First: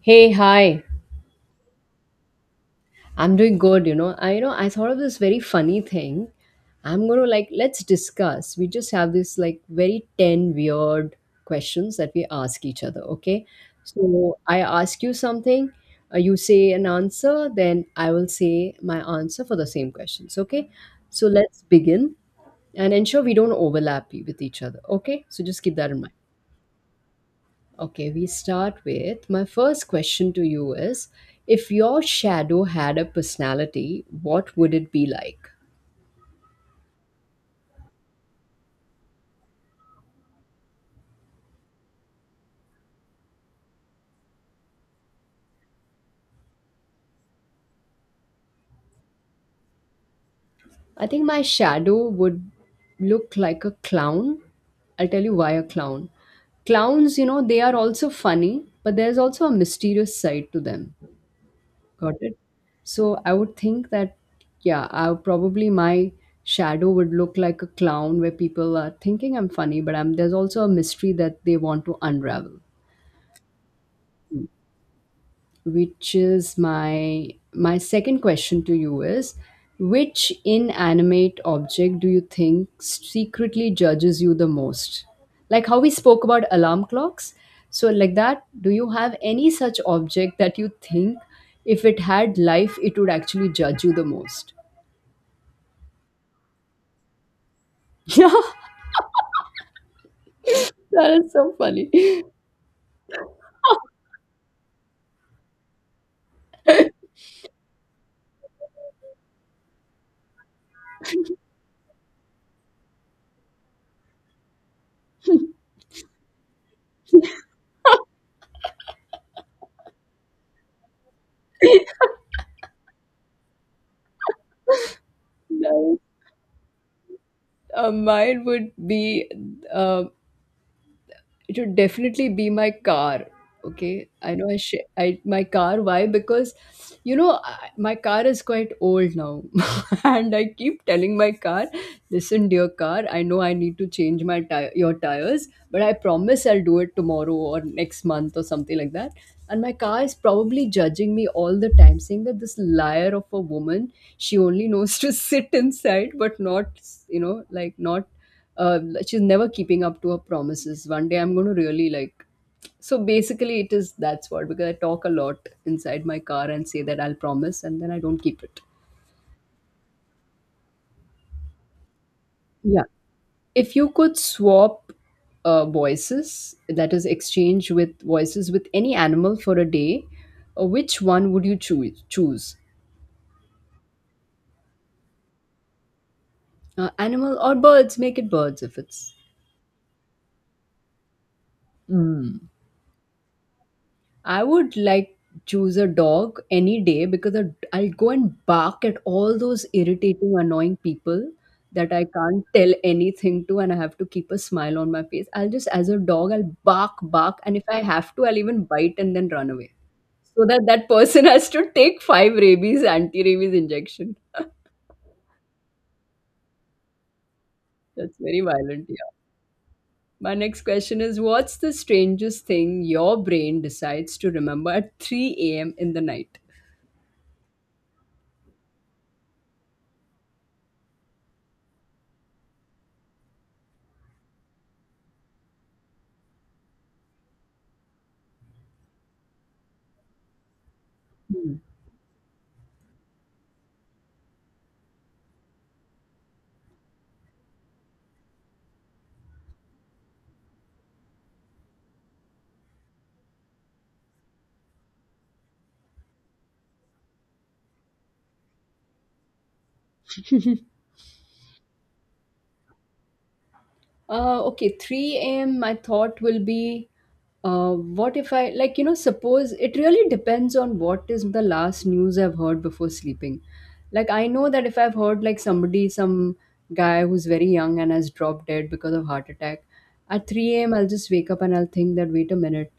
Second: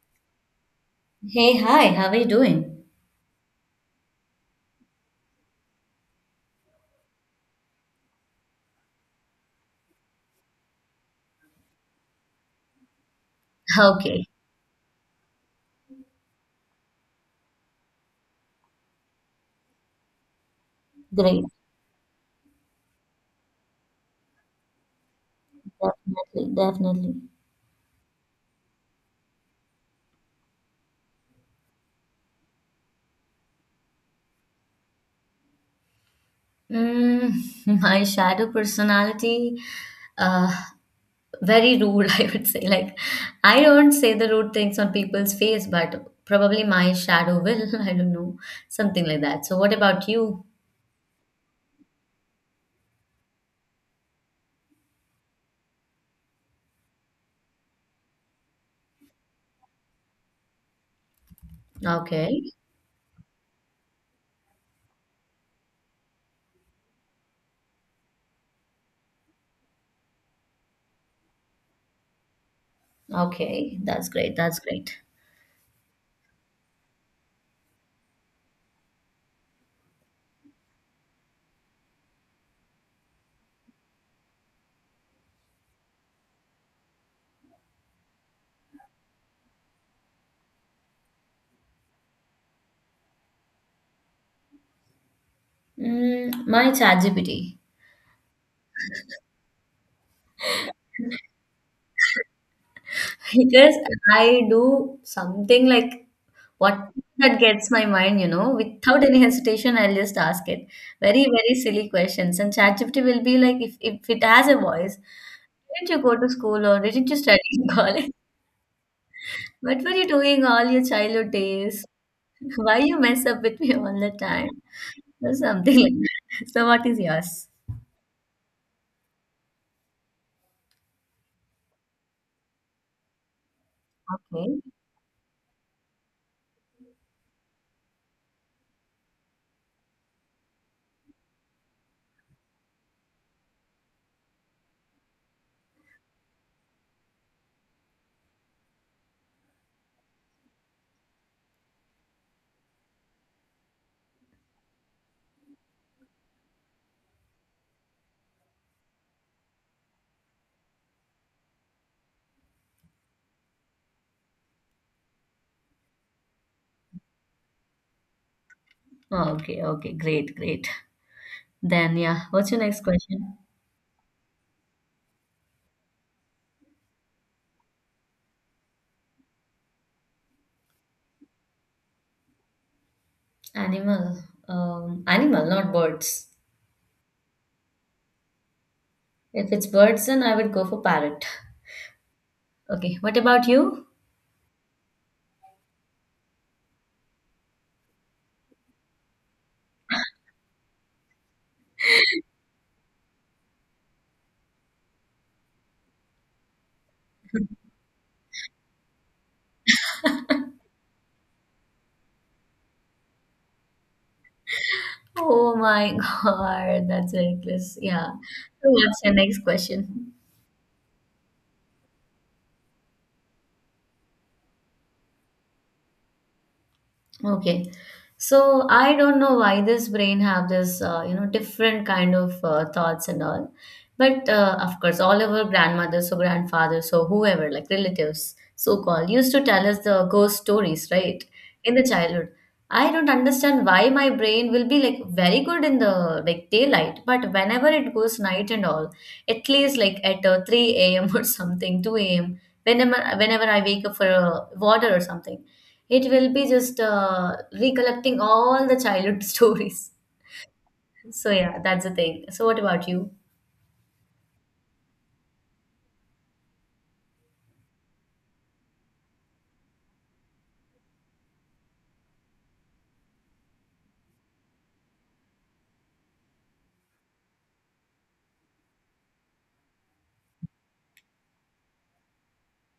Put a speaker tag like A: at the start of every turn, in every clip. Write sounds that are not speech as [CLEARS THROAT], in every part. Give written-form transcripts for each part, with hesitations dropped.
A: Hey, hi.
B: Hey, hi, how are you doing?
A: I'm doing good, you know. I thought of this very funny thing. I'm gonna like let's discuss. We just have this like very 10 weird questions that we ask each other, okay?
B: Okay,
A: So I ask you something, you say an answer, then I will say my answer for the same questions, okay? So
B: great.
A: let's begin and ensure we don't overlap with each other, okay? So just keep that in mind.
B: Definitely, definitely.
A: Okay, we start with my first question to you is if your shadow had a personality, what would it be like?
B: [LAUGHS] My shadow personality, uh, very rude, [LAUGHS] I would say. Like, I don't say the rude things on people's face, but probably my shadow will. [LAUGHS] I don't know, something like that. So, what about you?
A: I think my shadow would look like a clown. I'll tell you why a clown. Clowns, you know, they are also funny, but there's also a mysterious side to them. Got
B: Okay,
A: it? So I would think that, yeah, I would probably my shadow would look like a clown where people are thinking I'm funny, but there's also a mystery that they want to unravel,
B: okay, that's great, that's great.
A: which is my second question to you is: which inanimate object do you think secretly judges you the most, like how we spoke about alarm clocks? So like that, do you have any such object that you think if it had life it would actually judge you the most?
B: My ChatGPT.
A: [LAUGHS] Yeah, that is so funny. That
B: Because I do something like what that gets my mind, without any hesitation, I'll just ask it. Very, very silly questions. And ChatGPT will be like, if it has a voice, didn't you go to school or didn't you study in college? [LAUGHS] What were you doing all your childhood days? [LAUGHS] Why you mess up with me all the time? Or something [LAUGHS] like
A: is,
B: that. So what is yours?
A: mine would be, uh, it would definitely be my car. Okay, I know i,
B: Okay.
A: sh- I my car, why? Because my car is quite old now. [LAUGHS] And I keep telling my car, listen dear car, I know I need to change my tire your tires, but I promise I'll do it tomorrow or next month or something like that. And my car is probably judging me all the time, saying that this liar of a woman, she only knows to [LAUGHS] sit inside but not, you know, like not, uh, she's never keeping up to her promises. One day I'm going to really like. So basically, it is that's what, because I talk a lot inside my car and say that I'll promise and then I don't keep it.
B: Okay, okay, great, great. Then yeah, what's your next
A: Yeah.
B: question?
A: If you could swap voices, that is, exchange with voices with any animal for a day, which one would you choose?
B: Animal. Animal, not birds.
A: Animal or birds? Make it birds if it's.
B: If it's birds, then I would go for parrot.
A: Hmm.
B: Okay, what about you?
A: I would like choose a dog any day because I'll go and bark at all those irritating, annoying people that I can't tell anything to, and I have to keep a smile on my face. I'll just, as a dog, I'll bark, bark, and if I have to, I'll even bite and then run away, so that that person [LAUGHS] has to take five rabies anti-rabies injection.
B: Oh my [LAUGHS] God, that's reckless. Yeah.
A: That's very
B: So
A: violent.
B: what's
A: Yeah.
B: your next question?
A: My next question is: what's the strangest thing your brain decides to remember at 3 a.m. in the night?
B: Okay. So I don't know why this brain have this, different kind of thoughts and all. But of course, all our grandmothers or grandfathers or whoever, like relatives, so called, used to tell us the ghost stories, right?
A: Hmm.
B: In the childhood. I don't understand why my brain will be like very good in the like daylight, but whenever it goes night and all, at least like at 3 a.m. [LAUGHS] or something, 2 a.m., whenever I wake up for water or something. It will be just recollecting all the childhood [LAUGHS] stories. So yeah, that's the thing. So what about you?
A: Okay, 3 a.m. My thought will be, what if I, like, you know, suppose it really depends on what is the last news I've heard before sleeping. Like, I know that if I've heard, like, somebody, some guy who's very young and has dropped dead because of heart attack, at 3 a.m., I'll just wake up and I'll think that, wait a minute.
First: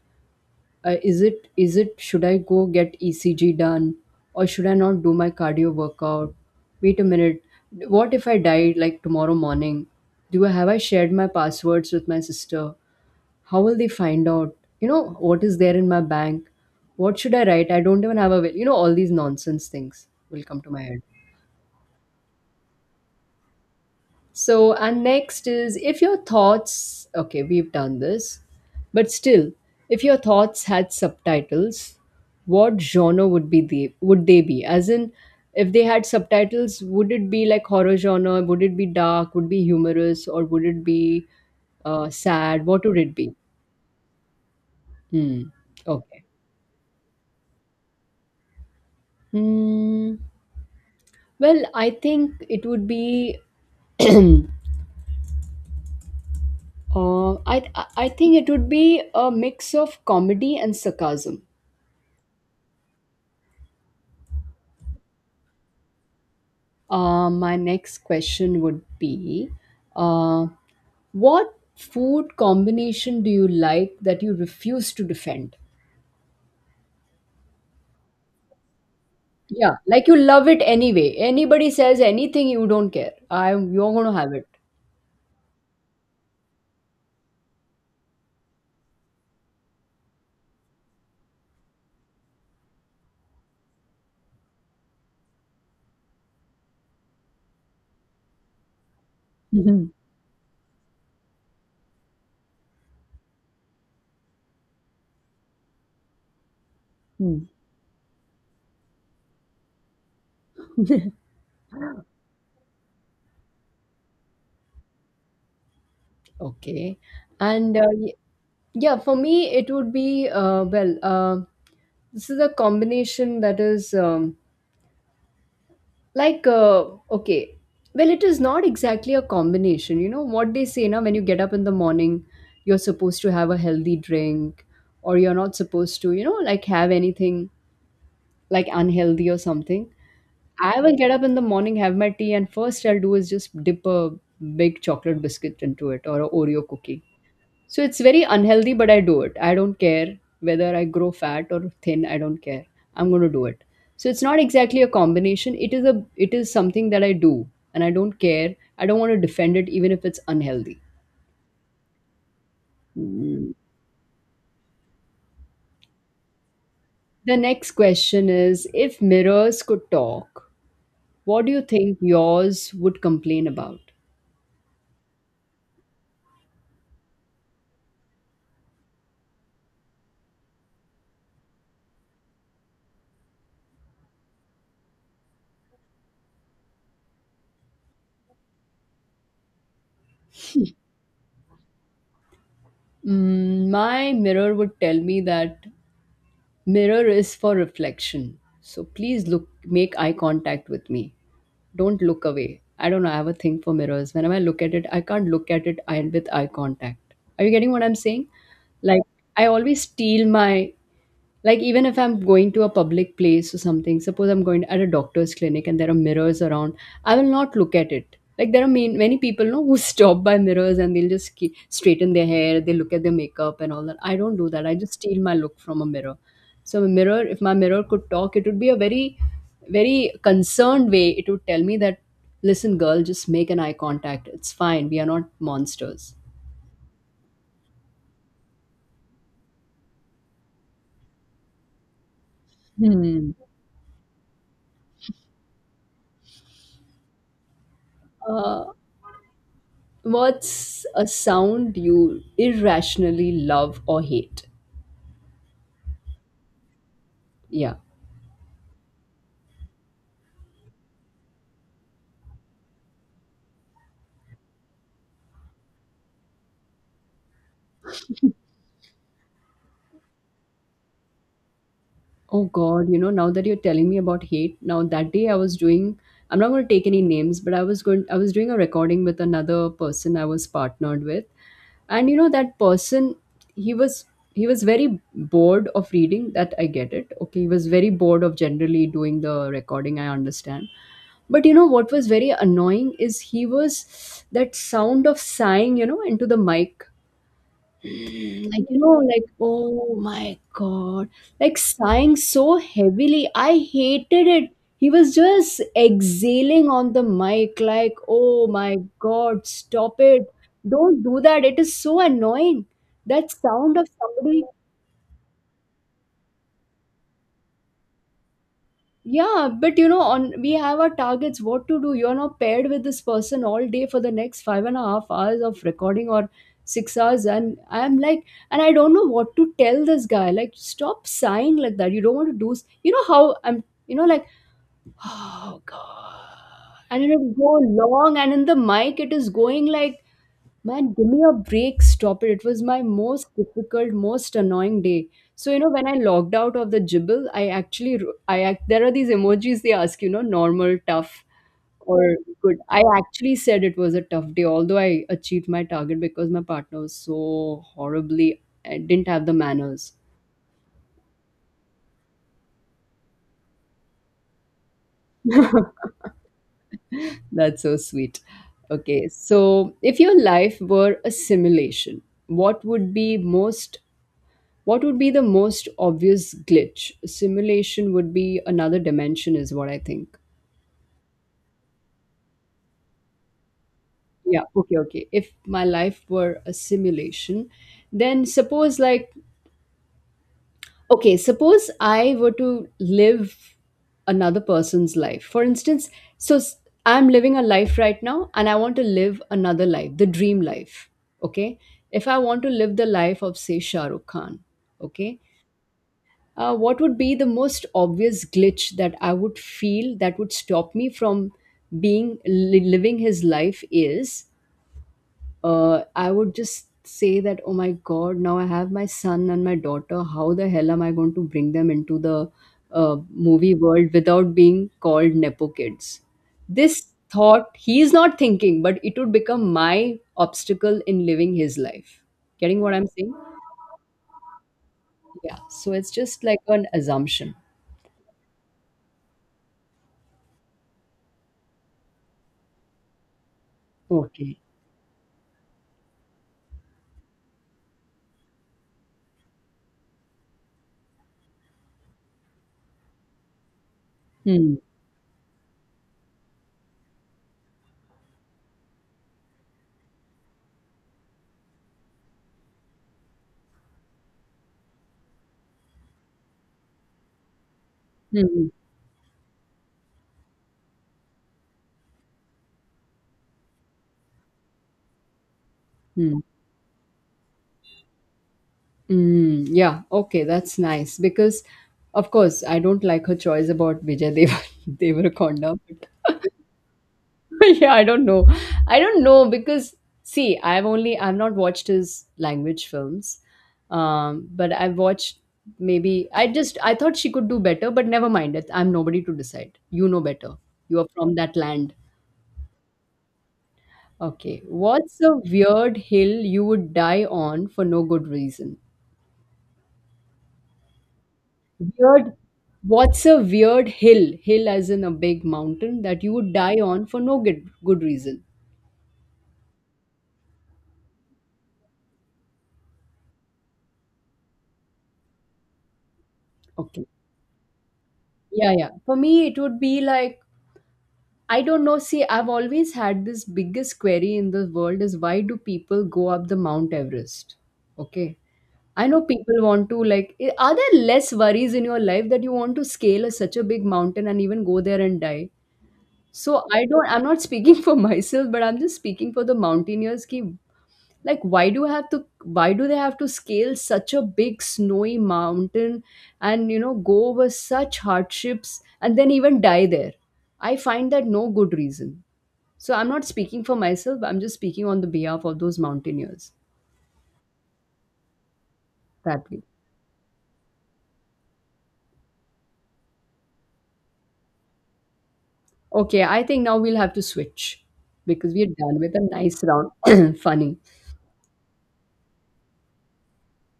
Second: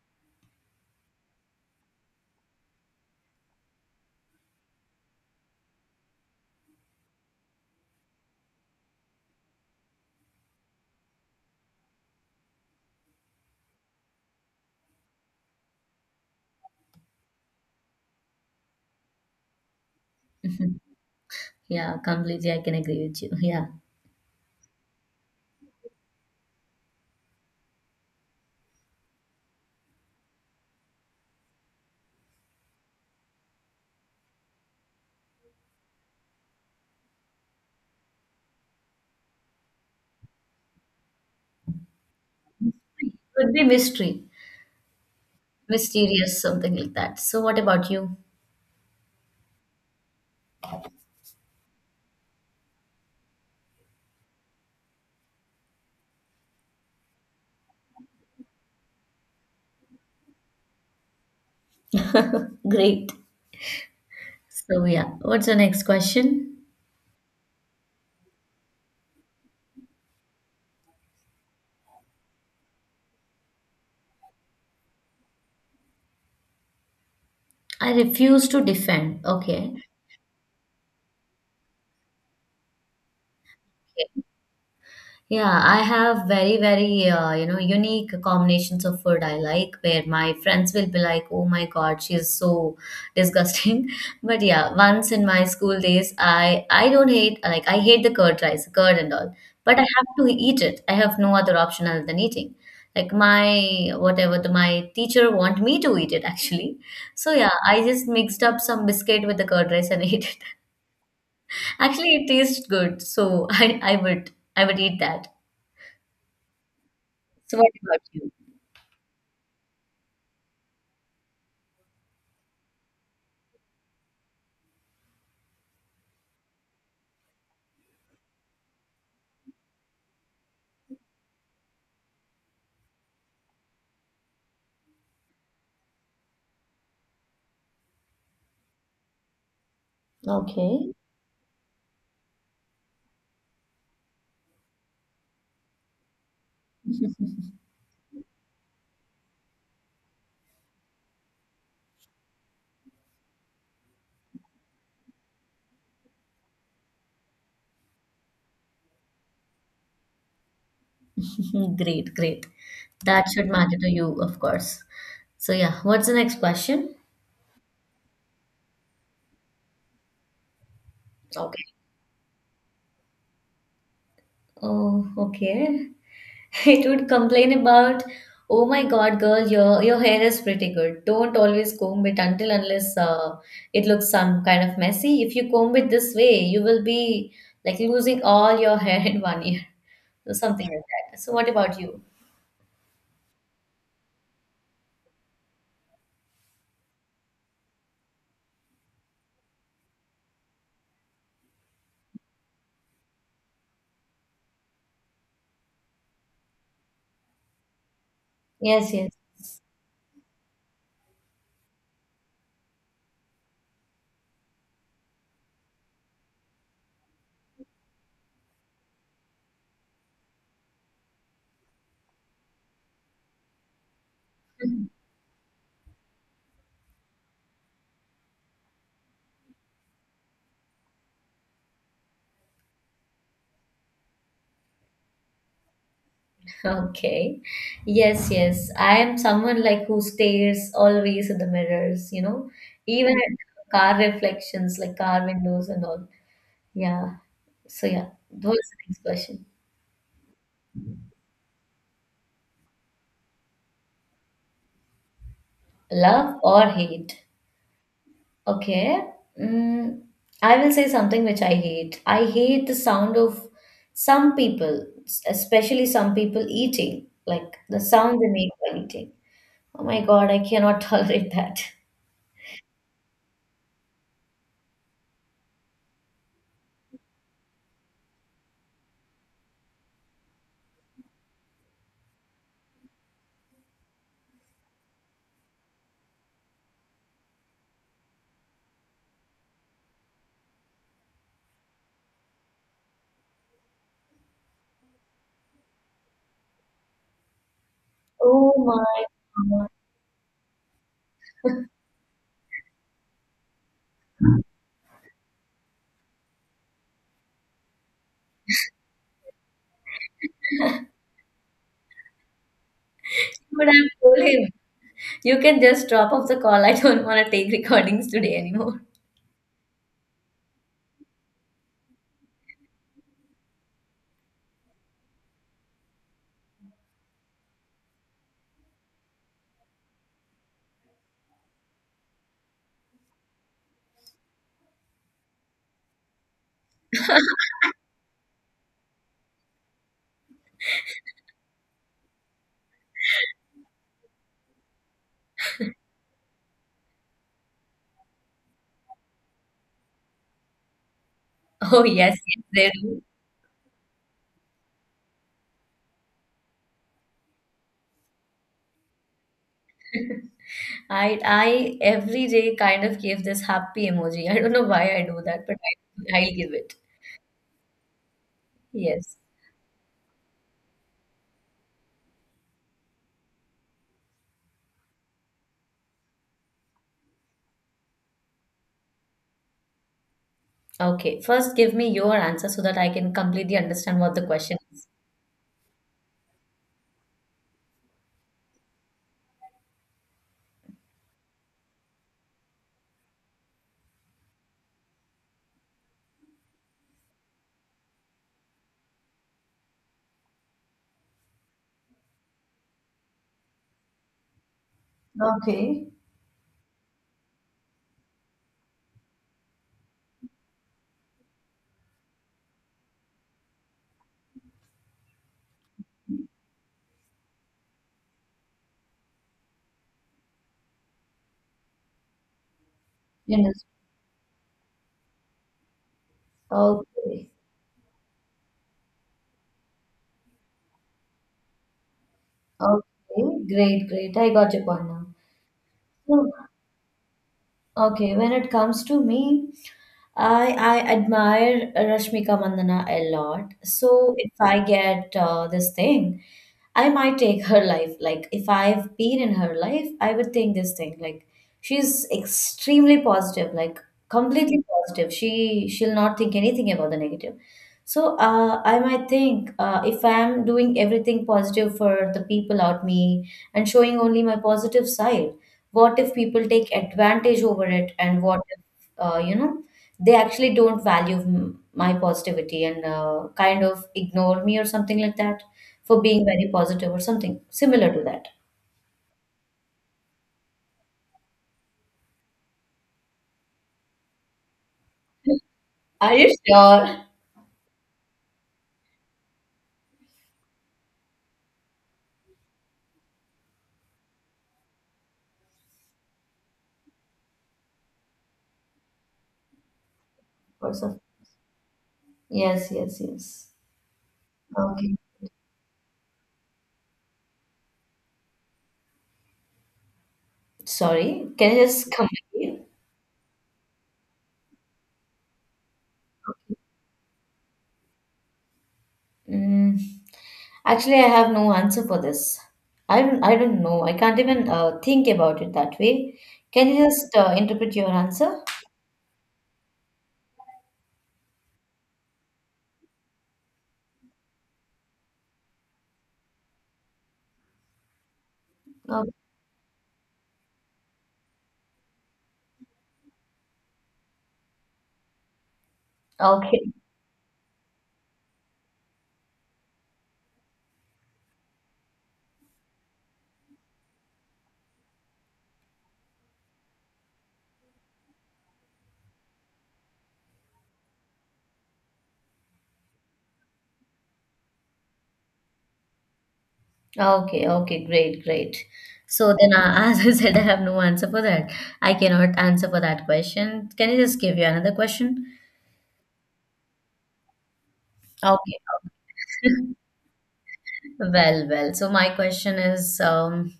A: Is it should I go get ECG done, or should I not do my cardio workout? Wait a minute. What if I die like tomorrow morning? Do I have I shared my passwords with my sister? How will they find out? You know, what is there in my bank? What should I write? I don't even have a will. You know, all these nonsense things will come to
B: [LAUGHS]
A: my head.
B: Yeah, completely. I can agree with you. Yeah.
A: So, and next is if your thoughts, okay, we've done this, but still, if your thoughts had subtitles, what genre would they be? As in, if they had subtitles, would it be like horror genre? Would it be dark? Would it be humorous? Or would it be sad? What would it be?
B: Could be mystery,
A: Hmm. Okay.
B: mysterious, something like that. So what about you?
A: Hmm. Well, I think it would be. [CLEARS THROAT] uh, I I think it would be a mix of comedy and sarcasm.
B: [LAUGHS] Great. So yeah, what's the next question?
A: My next question would be, uh, what food combination do you like that you refuse to defend?
B: I refuse to defend. Okay.
A: Yeah, like you love it anyway. Anybody says anything, you don't care. I'm You're gonna have it.
B: Yeah, I have very, very, unique combinations of food I like, where my friends will be like, oh my God, she is so disgusting. [LAUGHS] But yeah, once in my school days, I don't hate, like, I hate the curd rice, curd and all, but I
A: Mhm.
B: have to eat it. I have no other option other than eating. Like my, whatever, the, my teacher want me to eat it actually. So
A: Mm.
B: yeah, I just mixed up some biscuit with the curd rice and [LAUGHS] ate it. Actually, it tastes good, so I would eat that.
A: Okay.
B: So what
A: And
B: about you?
A: yeah, for me, it would be, this is a combination that is. Like, okay well, it is not exactly a combination. You know what they say now: when you get up in the morning, you're supposed to have a healthy drink, or you're not supposed to, you know, like have anything like unhealthy or something. I
B: Okay.
A: will get up in the morning, have my tea, and first I'll do is just dip a big chocolate biscuit into it or a Oreo cookie. So it's very unhealthy, but I do it. I don't care whether I grow fat or thin. I don't care. I'm going to do it. So it's not exactly a combination. It is something that I do, and I don't care. I don't want to defend it, even if it's unhealthy.
B: [LAUGHS] Great, great. That should
A: Mm.
B: matter to you, of course. So yeah, what's the next question?
A: The next question is: if mirrors could talk, what do
B: Okay.
A: you think yours would complain about?
B: Oh, okay. [LAUGHS] It would complain about, oh my God, girl, your hair is pretty good. Don't always comb it until unless it looks some kind of messy. If you comb it this way, you will be like losing all your [LAUGHS] hair in one year or something like that. So what about you?
A: Mm, my mirror would tell me that mirror is for reflection. So please look, make eye contact with me. Don't look away. I don't know. I have a thing for mirrors. Whenever I look at it, I can't look at it with eye contact. Are you getting what I'm saying?
B: Yes,
A: Like,
B: yes.
A: I always steal my like, even if I'm going to a public place or something, suppose I'm going at a doctor's clinic and there are mirrors around, I will not look at it. Like, there are many people know who [LAUGHS] stop by mirrors and they'll just straighten their hair, they look at their makeup and all that. I don't do that. I just steal my look from a mirror. So a mirror, if my mirror could talk, it would be a very very concerned way, it would tell me that listen girl, just make an eye contact, it's fine, we are not monsters.
B: Okay. Yes, yes. I am someone like who stares always at the mirrors, even
A: Hmm.
B: at car reflections, like car windows and all. Yeah. So, yeah, that was
A: Uh,
B: the next question.
A: What's a sound you irrationally love or hate?
B: Love or hate?
A: Yeah.
B: Okay. Mm, I will say something which I hate. I hate the sound of some people, especially some people eating, like the sound they make while eating. Oh my God, I cannot [LAUGHS] tolerate that.
A: Oh God, you know, now that you're telling me about hate, now that day I'm not going to take any names, but I was doing a recording with another person I was partnered with. And you know, that person, he was, he was very bored of reading. That I get it. Okay. He was very bored of generally doing the recording. I understand. But you know, what was very annoying is he was that sound of sighing, you know, into the mic,
B: Oh
A: like, you know,
B: my
A: like,
B: God.
A: oh my god, like sighing so heavily. I hated it. He was just exhaling on the mic, like, oh my god, stop it. Don't do that, it is so annoying, that
B: But
A: sound of
B: I've told
A: somebody.
B: him, you can just drop off the call. I don't want to take recordings today anymore. [LAUGHS]
A: Yeah, but you know, on we have our targets, what to do. You're not paired with this person all day for the next 5.5 hours of recording or 6 hours. And I'm like, and I don't know what to tell this guy. Like, stop sighing like that. You don't want to do, you know, how I'm, you know, like oh god. And it would go long, and in the mic it is going like, man give me a break, stop it. It was my most difficult, most annoying day. So you know, when I logged out of the jibble, I actually I act there are these emojis, they ask, you know, normal, tough,
B: Oh
A: or
B: yes, yes,
A: good.
B: they
A: I
B: do.
A: actually said it was a tough day, although I achieved my target, because my partner was so horribly I didn't have the manners.
B: I every day kind of give this happy emoji. I don't know why I do that, but
A: [LAUGHS]
B: I'll give it.
A: That's so sweet. Okay,
B: Yes.
A: so if your life were a simulation, what would be the most obvious glitch? Simulation would be another dimension is what I think.
B: Okay. First, give me your answer so that I can completely understand what the
A: Yeah,
B: question
A: okay,
B: is.
A: okay. If my life were a simulation, then suppose like, okay, suppose I were to live another person's life, for instance. So I'm living a life right now and I want to live another life, the dream life. Okay, if I want to live the life of say Shah Rukh Khan. Okay,
B: Okay.
A: what would be the most obvious glitch that I would feel that would stop me from living his life, is, I would just say that, oh my God, now I have my son and my daughter. How the hell am I going to bring them into the movie
B: Yes.
A: world without being called Nepo kids? This
B: Okay.
A: thought he is not thinking, but it would become my obstacle in living his life. Getting what I'm saying?
B: Okay. Great. Great. I got your point now.
A: Yeah. So it's just
B: So,
A: like an assumption.
B: okay. When it comes to me. I admire Rashmika Mandana a lot. So if
A: Okay.
B: I get this thing, I might take her life. Like if I've been in her life, I would think this thing. Like she's extremely positive, like
A: Hmm.
B: completely positive. She'll not think anything about the negative. So I might think if I'm doing everything positive for the people out me and showing only my positive side, what if people take advantage over it, and what
A: Hmm.
B: if you know? They actually don't value my positivity and kind of ignore me or something like that for
A: Hmm.
B: being very positive or something similar to that.
A: Mm, yeah, okay, that's nice because, of course, I don't like her choice about Vijay Deva [LAUGHS] Devarakonda.
B: Are
A: But
B: you sure?
A: [LAUGHS] yeah, I don't know. I don't know because see, I've not watched his language films, but I've watched maybe I thought she could do better, but never mind it. I'm nobody to decide. You know better.
B: Or
A: You are from that land.
B: yes, yes, yes.
A: Okay,
B: Okay.
A: what's a weird hill you would die on for no good reason?
B: Sorry, can you just come
A: Weird.
B: back here?
A: What's a weird hill? Hill as in a big mountain that you would die on for no good good reason.
B: Mm, actually, I have no answer for this. I don't know. I can't even think about it that way. Can you
A: Okay.
B: just interpret your answer?
A: Yeah, yeah. For me, it would be like I don't know. See, I've always had this biggest query in the world is why do people go up the Mount Everest? Okay. I know people want to like. Are there less worries in your life that you want to scale a, such a big mountain and even go there and die? So I
B: Okay.
A: don't. I'm not speaking [LAUGHS] for myself, but I'm just speaking for the mountaineers. Ki like why do they have to scale such a big snowy mountain and you know go over such hardships and then even die there. I find that no good reason. So I'm not speaking for myself, I'm just speaking on the behalf of those mountaineers
B: Okay, okay, great, great.
A: that
B: So
A: way.
B: then, [LAUGHS] as I said, I have no answer for that. I cannot answer for that question. Can I just give you another question?
A: Okay, I think now we'll have to switch because we're
B: Okay.
A: done with a nice round
B: [LAUGHS]
A: [COUGHS] [CLEARS THROAT] funny.
B: Well, well. So my question is,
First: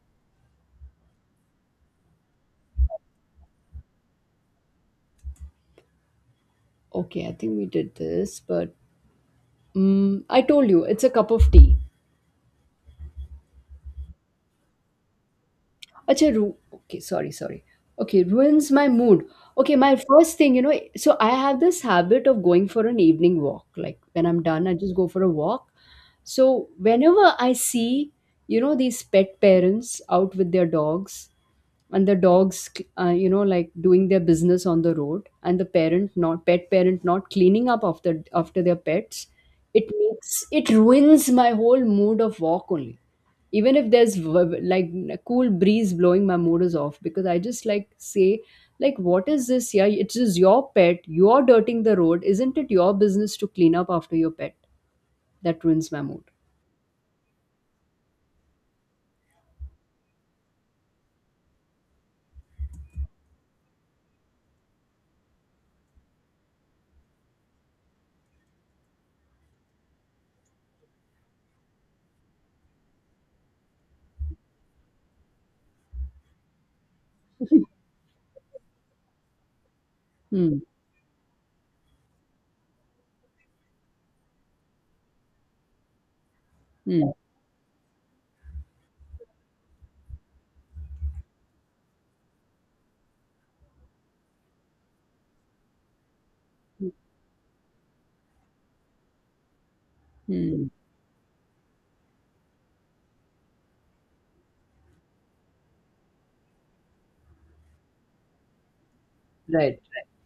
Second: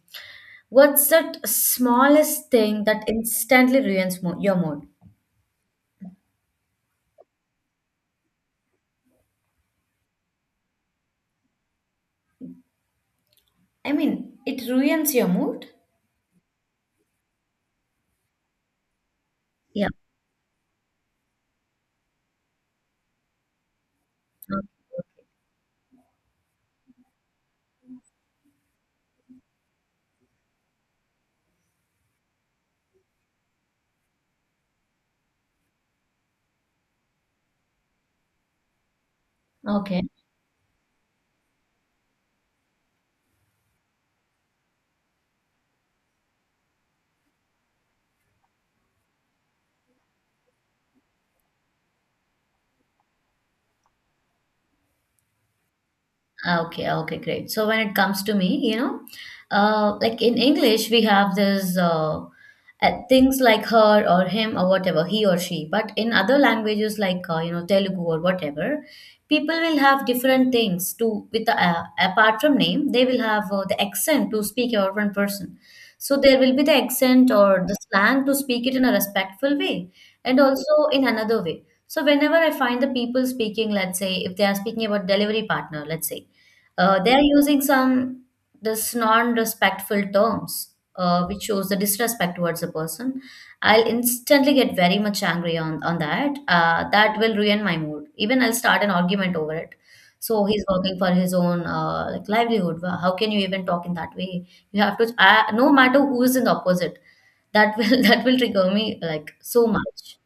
B: what's that smallest thing that instantly ruins mo your mood?
A: Okay, I think we did this but mm, I told you it's a cup of tea.
B: I mean, it ruins your mood?
A: Acha, okay, sorry, sorry. Okay, ruins my mood. Okay,
B: Yeah.
A: my first thing, you know, so I have this habit of going for an evening walk. Like when I'm done, I just go for a walk. So whenever I see, you know, these pet parents out with their dogs, and the dogs you know, like doing their business on the road, and the parent not pet parent not cleaning up after their pets, it
B: Okay.
A: makes it ruins my whole mood of walk only. Even if there's like a cool breeze blowing, my mood is off, because I just like say, like, what is this? Yeah, it's just your pet, you're dirting the road, isn't it your business to clean up after your pet? That ruins my mood.
B: Ah, okay, okay, great. So when it comes to me, like in English, we have this things like her or him or whatever, he or she. But in other languages like Telugu or whatever, people will have different things to with the, apart from name, they will have the accent to speak about one person. So there will be the accent or the slang to speak it in a respectful way, and
A: Hmm.
B: also in another way. So whenever I find the people speaking, let's say if they are speaking about delivery partner, let's say
A: Hmm.
B: they're using some this non-respectful terms, which shows the disrespect towards the person. I'll instantly get very much angry on that. That will ruin my mood. Even I'll start an argument over it. So he's
A: Hmm.
B: working for his own like livelihood. How can you even talk in that way? You have to, no matter who is in the opposite, that will [LAUGHS] that will trigger me like so
A: Right, right.
B: much.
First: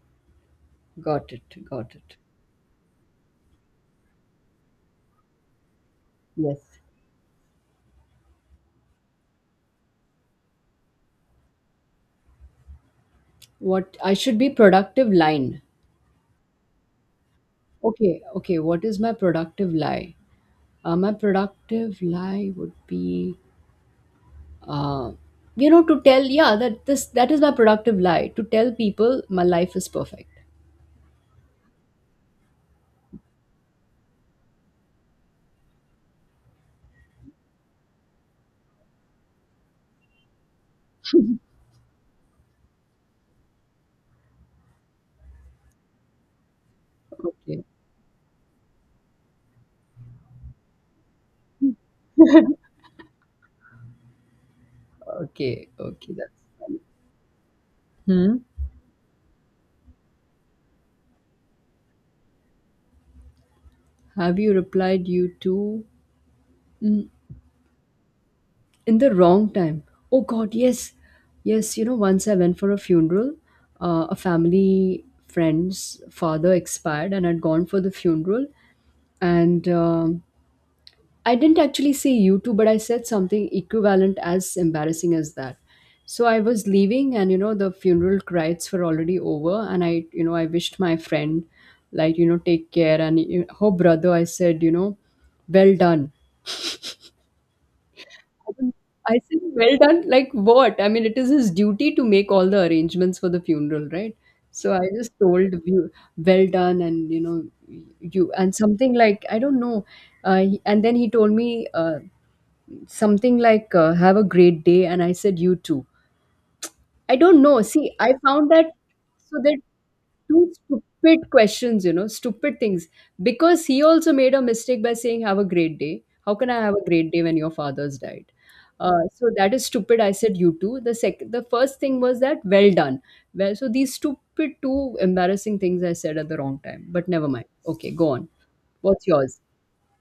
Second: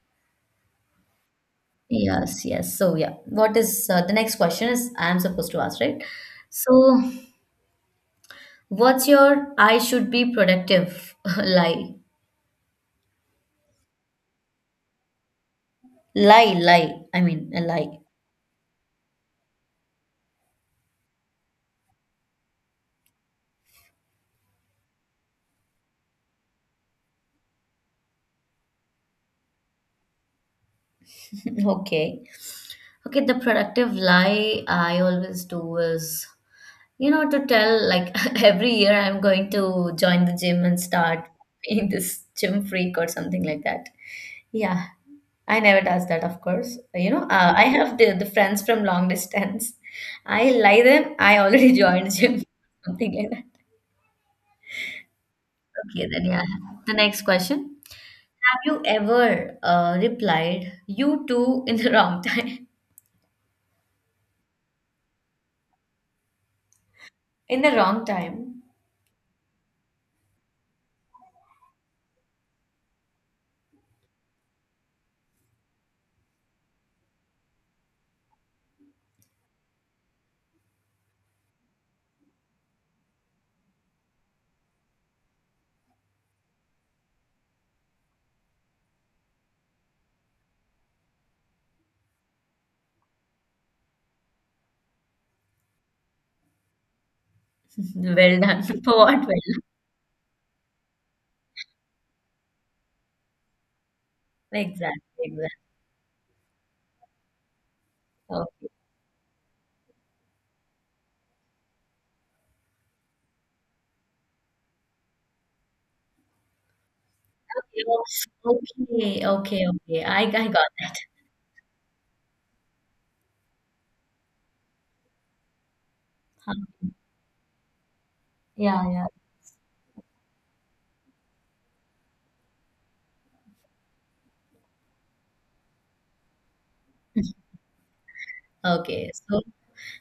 A: Got it, got it.
B: Yes, yes. So yeah, what is the next question is I am supposed to ask, right?
A: Yes.
B: So what's your I should be productive [LAUGHS] lie?
A: What I should be productive line.
B: Lie, lie. I mean, a lie.
A: Okay, okay. What is my productive lie? My productive lie would be, uh, you know, to tell yeah that this, that is my productive lie, to tell people my life is perfect.
B: [LAUGHS] Okay. Okay, the productive lie I always do is, to tell like [LAUGHS] every year I'm going to join the gym and start being [LAUGHS] this gym freak or something like that. Yeah, I never does that, of course. I
A: Okay,
B: have the, friends from long distance. I lie them, I already [LAUGHS] joined gym, something like that.
A: okay,
B: Okay,
A: okay.
B: then
A: That's
B: yeah.
A: fine.
B: The next question.
A: Hmm.
B: Have you ever replied you too in the wrong time?
A: Have you replied you to mm,
B: [LAUGHS] In the wrong time.
A: in the wrong time? Oh God, yes, yes. You know, once I went for a funeral, a family friend's father expired, and I'd gone for the funeral, and I didn't actually say you too, but I said something equivalent as embarrassing as that. So I was leaving, and you know the funeral rites were already over, and I, you know, I wished my friend like, you know, take care. And her brother, I said, you know, well done.
B: [LAUGHS] Well done. [LAUGHS] For what? Well
A: I
B: done.
A: said, well done. Like what? I mean, it is his duty to make all the arrangements for the funeral, right? So I
B: Exactly.
A: just
B: Exactly.
A: told you, well done, and you know, you and
B: Okay.
A: something like I don't know. And then he told me something like, "Have a great day," and I said, "You too." I don't know. See,
B: Well,
A: I found that,
B: okay.
A: so that,
B: Okay. Okay. I
A: two
B: got that.
A: stupid questions, you know, stupid things. Because he also made a mistake by saying, Have a great day. How can
B: Huh.
A: I have a great day when your father's died?
B: Yeah, yeah.
A: So that is stupid. I said you too. The second, the first thing was that well done. Well, so these stupid two embarrassing things I said at the wrong time. But never mind. Okay, go on.
B: [LAUGHS]
A: What's
B: Okay,
A: yours?
B: so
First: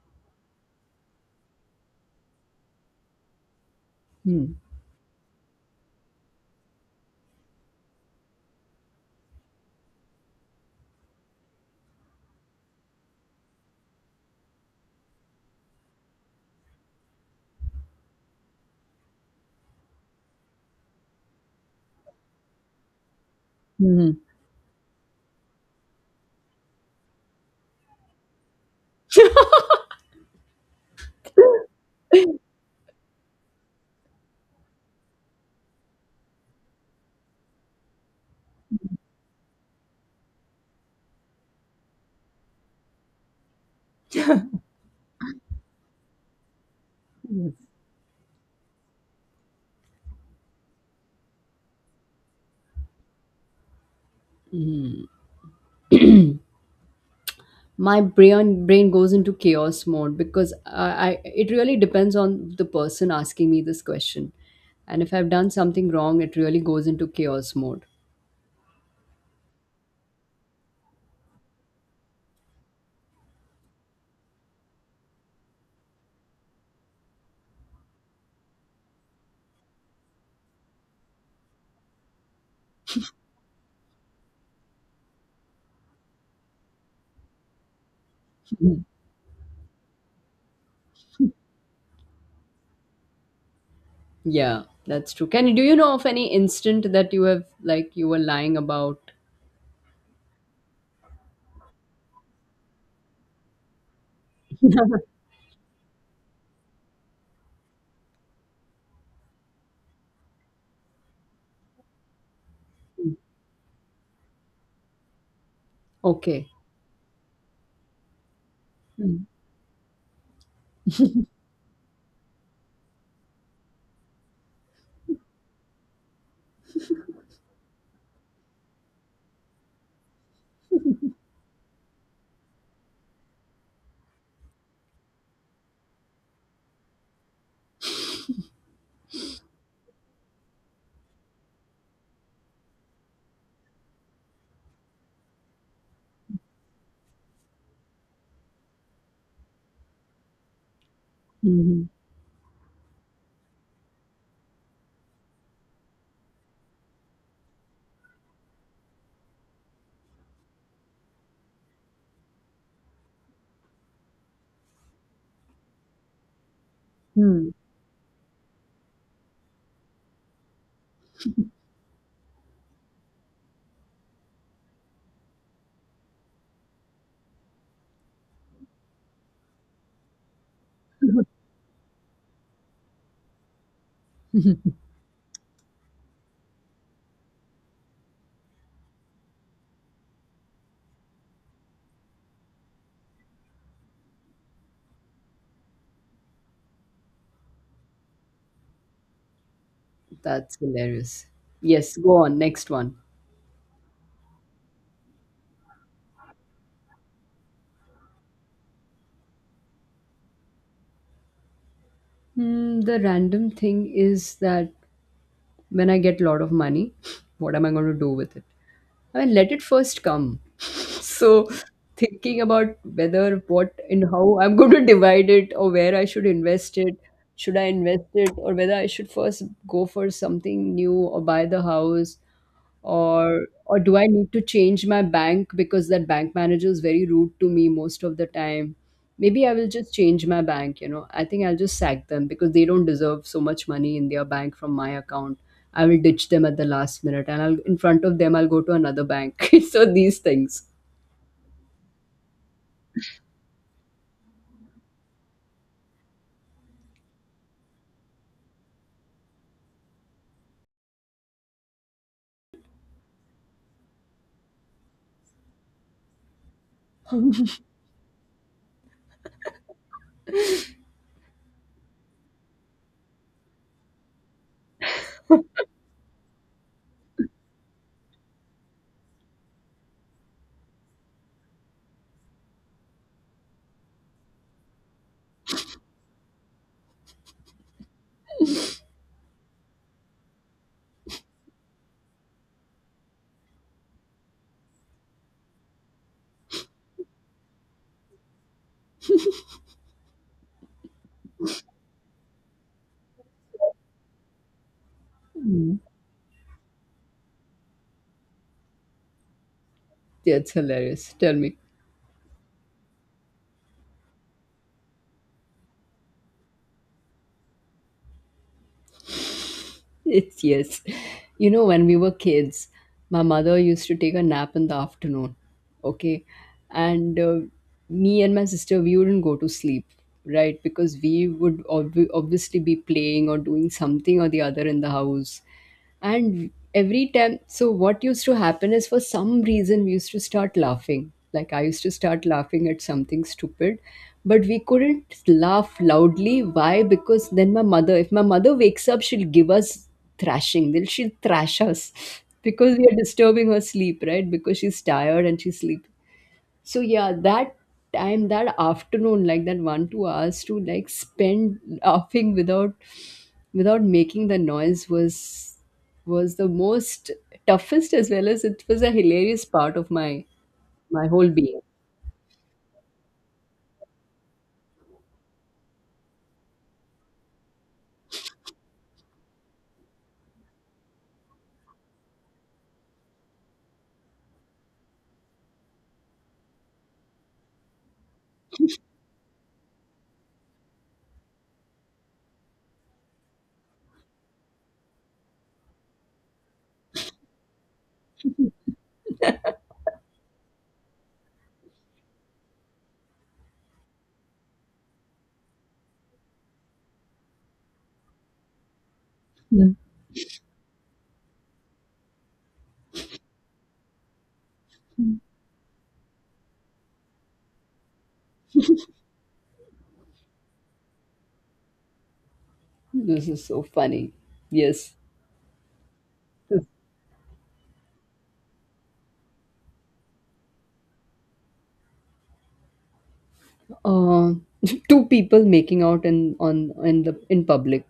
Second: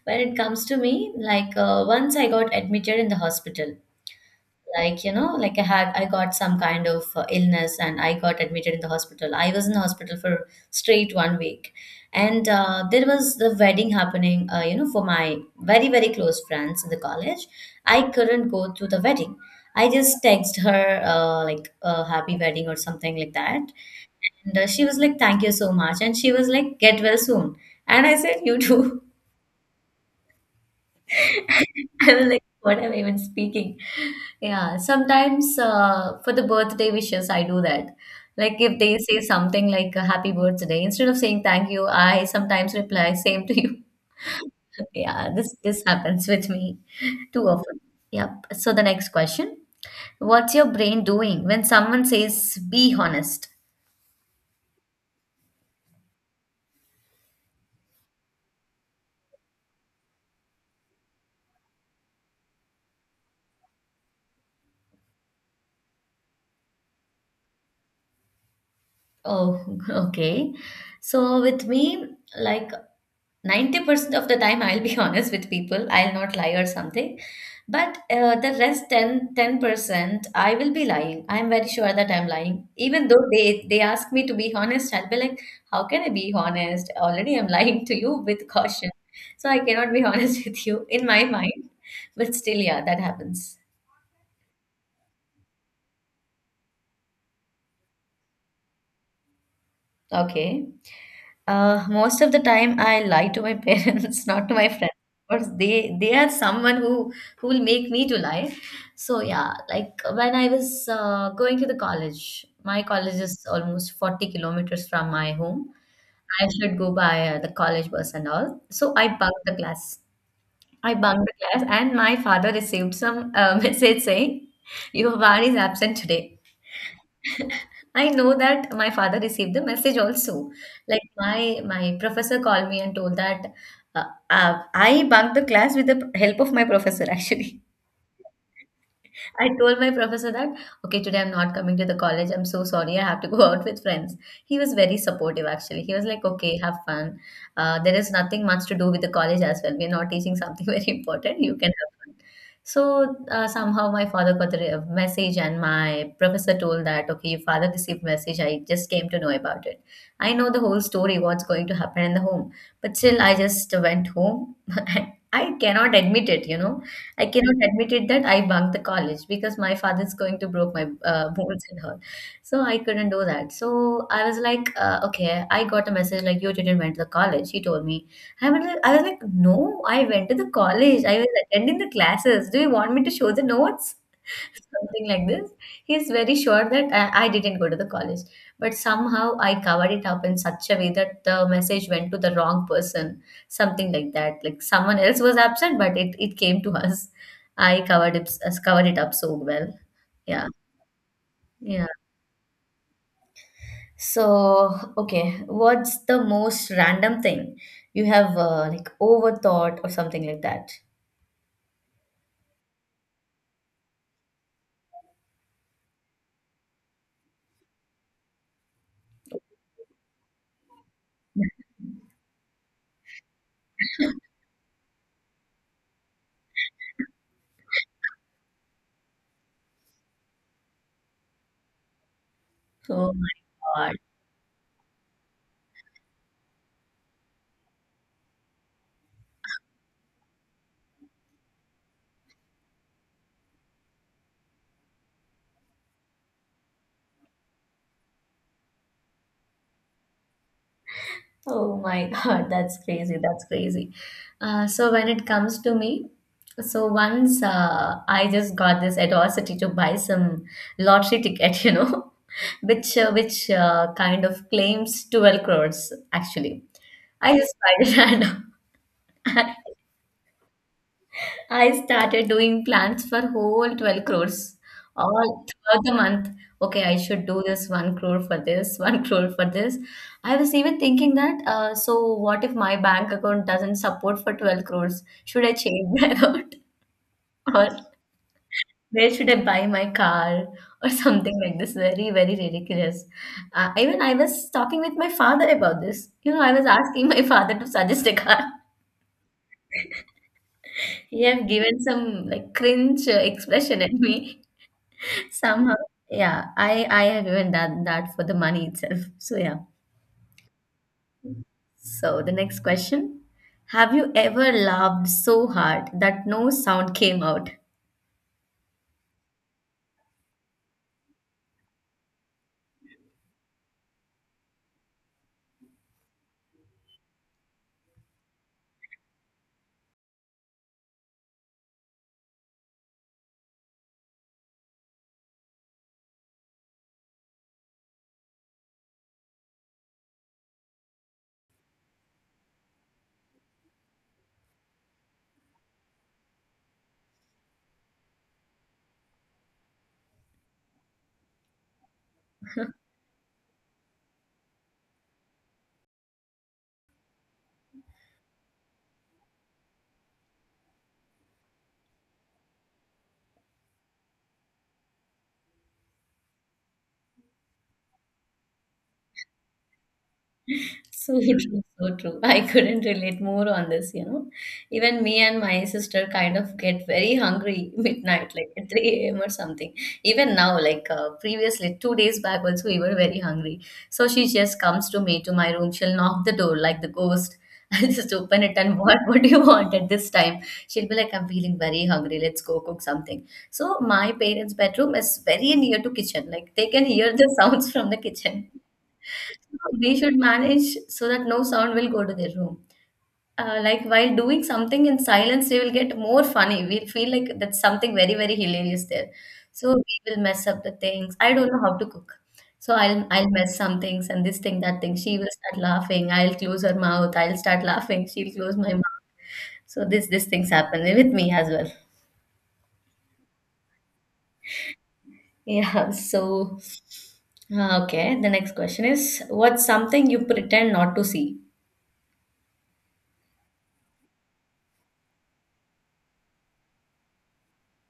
B: when it comes to me, like once I got admitted in the hospital,
A: Hmm.
B: like like I got some kind of illness, and I got admitted in the hospital. I was in the hospital for straight one week. And there was the wedding happening, for my very, very close friends in the college. I couldn't go to the wedding. I just texted her, like a happy wedding or something like that.
A: Hmm.
B: And she was like, thank you so much, and she was like, get well soon. And I said, you too. [LAUGHS] I was like, what am I even speaking? Yeah, sometimes for the birthday wishes, I do that. Like if they say something like a happy birthday, instead of saying thank you, I sometimes reply [LAUGHS] same to you. [LAUGHS] Yeah, this happens with me too
A: [LAUGHS]
B: often. Yep. So the next question, what's your brain doing when someone says be honest?
A: My brain goes into chaos mode because I it really depends on the person asking me this question. And if I've done something wrong, it really goes into chaos mode.
B: Oh, [LAUGHS] okay. So with me, like 90% of the time I'll be [LAUGHS] honest with people. I'll not lie or something, but the rest ten percent I will be lying. I'm very sure that I'm lying, even though they ask me to be honest. I'll be like, how can I be honest? Already I'm [LAUGHS] lying to you with
A: Mhm.
B: caution. So I cannot be [LAUGHS] honest with you in my mind. But still, yeah, that happens.
A: Yeah, that's true. Can you do you know of any instant that you have like you were lying about?
B: Okay. Most of the time, I lie to my [LAUGHS] parents, not to my friends. Because they are someone who will make me to lie. So yeah, like when I was going to the college, my college is almost 40 kilometers from my home.
A: Okay.
B: I should go by the college bus and all. So I
A: Mm,
B: bunked the class. I bunked the class, and my father received some [LAUGHS] message saying, "Your van is absent today." I know that my father received the message also. Like my professor called me and told that uh, I bunked the class with the help of my professor [LAUGHS] actually. I told my professor that, okay, today I'm not coming to the college. I'm so sorry. I have to go [LAUGHS] out with friends. He was very supportive, actually. He was like, okay, have fun. There is nothing much to do with the college as well. We're not teaching something [LAUGHS] very important. You can have
A: mhm,
B: fun. So somehow my father got the message, and my professor told that, okay, your father received message. I just came to know about it. I know the whole story, what's going to happen in the home, but still, I just went home. [LAUGHS] I cannot admit it, you know. I
A: mm.
B: cannot admit it that I bunked the college because my father is going to broke my bones and all. So I couldn't do that. So I was like, okay, I got a message like you didn't went to the college. He told me. I was like, no, I went to the college. I was attending the classes. Do you want me to show the notes?
A: [LAUGHS]
B: Something like this. He's very sure that I didn't go to the college, but somehow I covered it up in such a way that the message went to the wrong person, something like that. Like someone else was absent, but it came to [LAUGHS] us. I covered it up so well. Yeah,
A: That's hilarious.
B: yeah.
A: Yes, go on. Next one.
B: So, okay, what's the most random thing you have like overthought or something like that?
A: Hmm, the random thing is that when I get a lot of money, [SNIFFS] what am I going to do with it? I mean, let it first come. [LAUGHS] So thinking about whether what and how I'm going to [LAUGHS] divide it, or where I should invest it. Should I invest it, or whether I should first go for something new or buy the house,
B: Oh
A: or
B: my
A: do I need to change my bank because that bank manager is very rude to me most of the time? Maybe I will just change my bank, you know. I think I'll just sack them because they don't deserve so much money in their bank from my account. I will ditch them at the last minute, and I'll, in front of them, I'll go to another bank. [LAUGHS] So these things.
B: Oh my [LAUGHS] God, that's crazy. That's crazy. So when it comes to me, so once I just got this audacity to buy some lottery ticket, [LAUGHS] you know, which kind of claims 12 crores actually. I just tried it [LAUGHS] and I started doing plans for whole 12 crores all throughout the month. Okay, I should do this 1 crore for this, [LAUGHS] 1 crore for this. I was even thinking that, so what if my bank account doesn't support for 12 crores? Should I change that [LAUGHS] out? Or where should I buy my car? [LAUGHS] Or something like this. Very, very ridiculous. Even I was talking with my father about this. You know, I was asking [LAUGHS] my father to suggest a car. He have given some like cringe expression at me. Somehow,
A: Mm.
B: yeah, I have even done that for the money itself. [LAUGHS] So yeah.
A: Yeah, it's hilarious. Tell me.
B: So the next question, have you ever laughed so hard that no sound came out?
A: It's yes. You know, when we were kids, my mother used to take a nap in the afternoon. Okay. And me and my sister, we wouldn't go to sleep, right? Because we would obviously be playing or doing something or the other in the house. And every time, so what used to happen is for some reason, we used to start laughing. Like I used to start laughing at something stupid, but we couldn't laugh loudly. Why? Because then my mother, if my mother wakes up, she'll give us thrashing. Will she thrash us because we are disturbing her sleep, right? Because she's tired and she's sleeping. So yeah, that time, that afternoon, like that 1-2 hours to like spend laughing without making the noise was the most toughest, as well as it was a hilarious part of my my
B: So [LAUGHS]
A: whole being.
B: true, so true. I couldn't relate more on this, you know. Even me and my sister kind of get very hungry [LAUGHS] midnight, like at 3 a.m. or something. Even now, like previously, 2 days back also, we were very hungry. So she just comes to me, to my room. She'll knock the door like the ghost. [LAUGHS] I'll just open it and [LAUGHS] what do you want at this time? She'll be like, I'm feeling very hungry. Let's go cook something. So my parents' bedroom is very near to kitchen. Like they can hear the [LAUGHS] sounds from the kitchen. We should manage so that no sound will go to their room. Like while doing something in silence, they will get more funny. We feel like that's something very, very hilarious there.
A: Mm.
B: So we will mess up the things. I don't know how to cook. So I'll mess some things and this thing, that thing. She will start laughing. I'll close her mouth. I'll start laughing. She'll close my mouth. So this these things happen with me as well. [LAUGHS]
A: This is so funny. Yes.
B: Yeah. So okay. The next question is, what's something you pretend not to see?
A: Uh, [LAUGHS] two people making out in the in public.